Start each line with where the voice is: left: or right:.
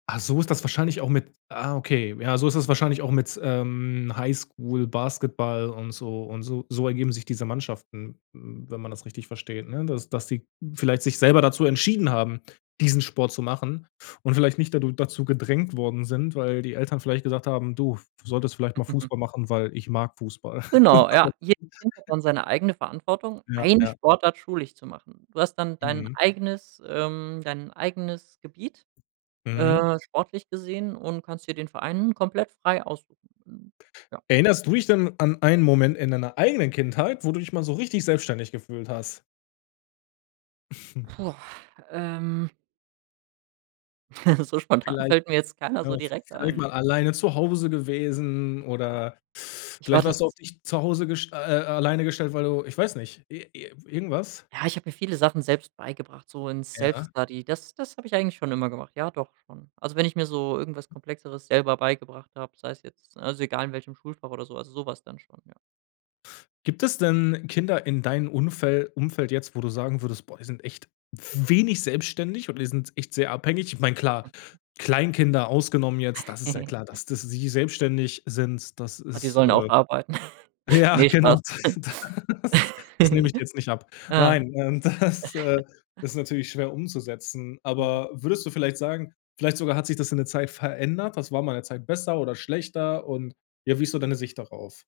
left: Ah, so ist das wahrscheinlich auch mit ah, okay. Ja, so ist das wahrscheinlich auch mit, ähm, Highschool Basketball und so und so so ergeben sich diese Mannschaften, hm, wenn man das richtig versteht, ne? Dass dass die vielleicht sich selber dazu entschieden haben, diesen Sport zu machen und vielleicht nicht dadu dazu gedrängt worden sind, weil die Eltern vielleicht gesagt haben: „Du solltest vielleicht mal Fußball machen, weil ich mag Fußball“.
right: Genau, ja. Jedes Kind hat dann seine eigene Verantwortung,
left: Ja,
right: eine
left: ja.
right: Sportart schulisch zu machen. Du hast dann dein
left: Mhm.
right: eigenes, ähm dein eigenes Gebiet,
left: Mhm.
right: äh, sportlich gesehen und kannst dir den Verein komplett frei aussuchen. Hm, ja.
left: Erinnerst du dich denn an einen Moment in deiner eigenen Kindheit, wo du dich mal so richtig selbstständig gefühlt hast?
right: Boah, ähm. So spontan
left: Vielleicht
right: fällt mir jetzt keiner
left: ja
right: so
left: vi
right: direkt
left: vielleicht
right: ein.
left: mal alleine zu Hause gewesen oder
right: Ich war
left: vielleicht warst
right: tat
left: du auf dich zu Hause gest äh, äh, alleine gestellt, weil du ich weiß nicht, i i irgendwas?
right: Ja, ich habe mir viele Sachen selbst beigebracht, so in
left: Ja.
right: Self-Study. Das das habe ich eigentlich schon immer gemacht. Ja, doch schon. Also, wenn ich mir so irgendwas Komplexeres selber beigebracht habe, sei es jetzt also, egal in welchem Schulfach oder so, also, so was dann schon, ja.
left: Gibt es denn Kinder in deinen Unfel Umfeld jetzt, wo du sagen würdest: „Boah, die sind echt wenig selbstständig oder die sind echt sehr abhängig?“ Ich meine, klar, Kleinkinder ausgenommen jetzt, das ist ja klar, dass dass sie selbstständig sind, das
right: Ah, die
left: ist,
right: sollen auch
left: äh
right: arbeiten.
left: ja,
right: Ne,
left: genau.
right: Spaß.
left: Das das nehme ich dir jetzt nicht ab.
right: Ja.
left: Nein und das, äh, ist natürlich schwer umzusetzen,
right: Mhm.
left: aber würdest du vielleicht sagen vielleicht sogar hat sich das in der Zeit verändert? Das war mal ’ne Zeit besser oder schlechter? Und ja, wie ist so deine Sicht darauf?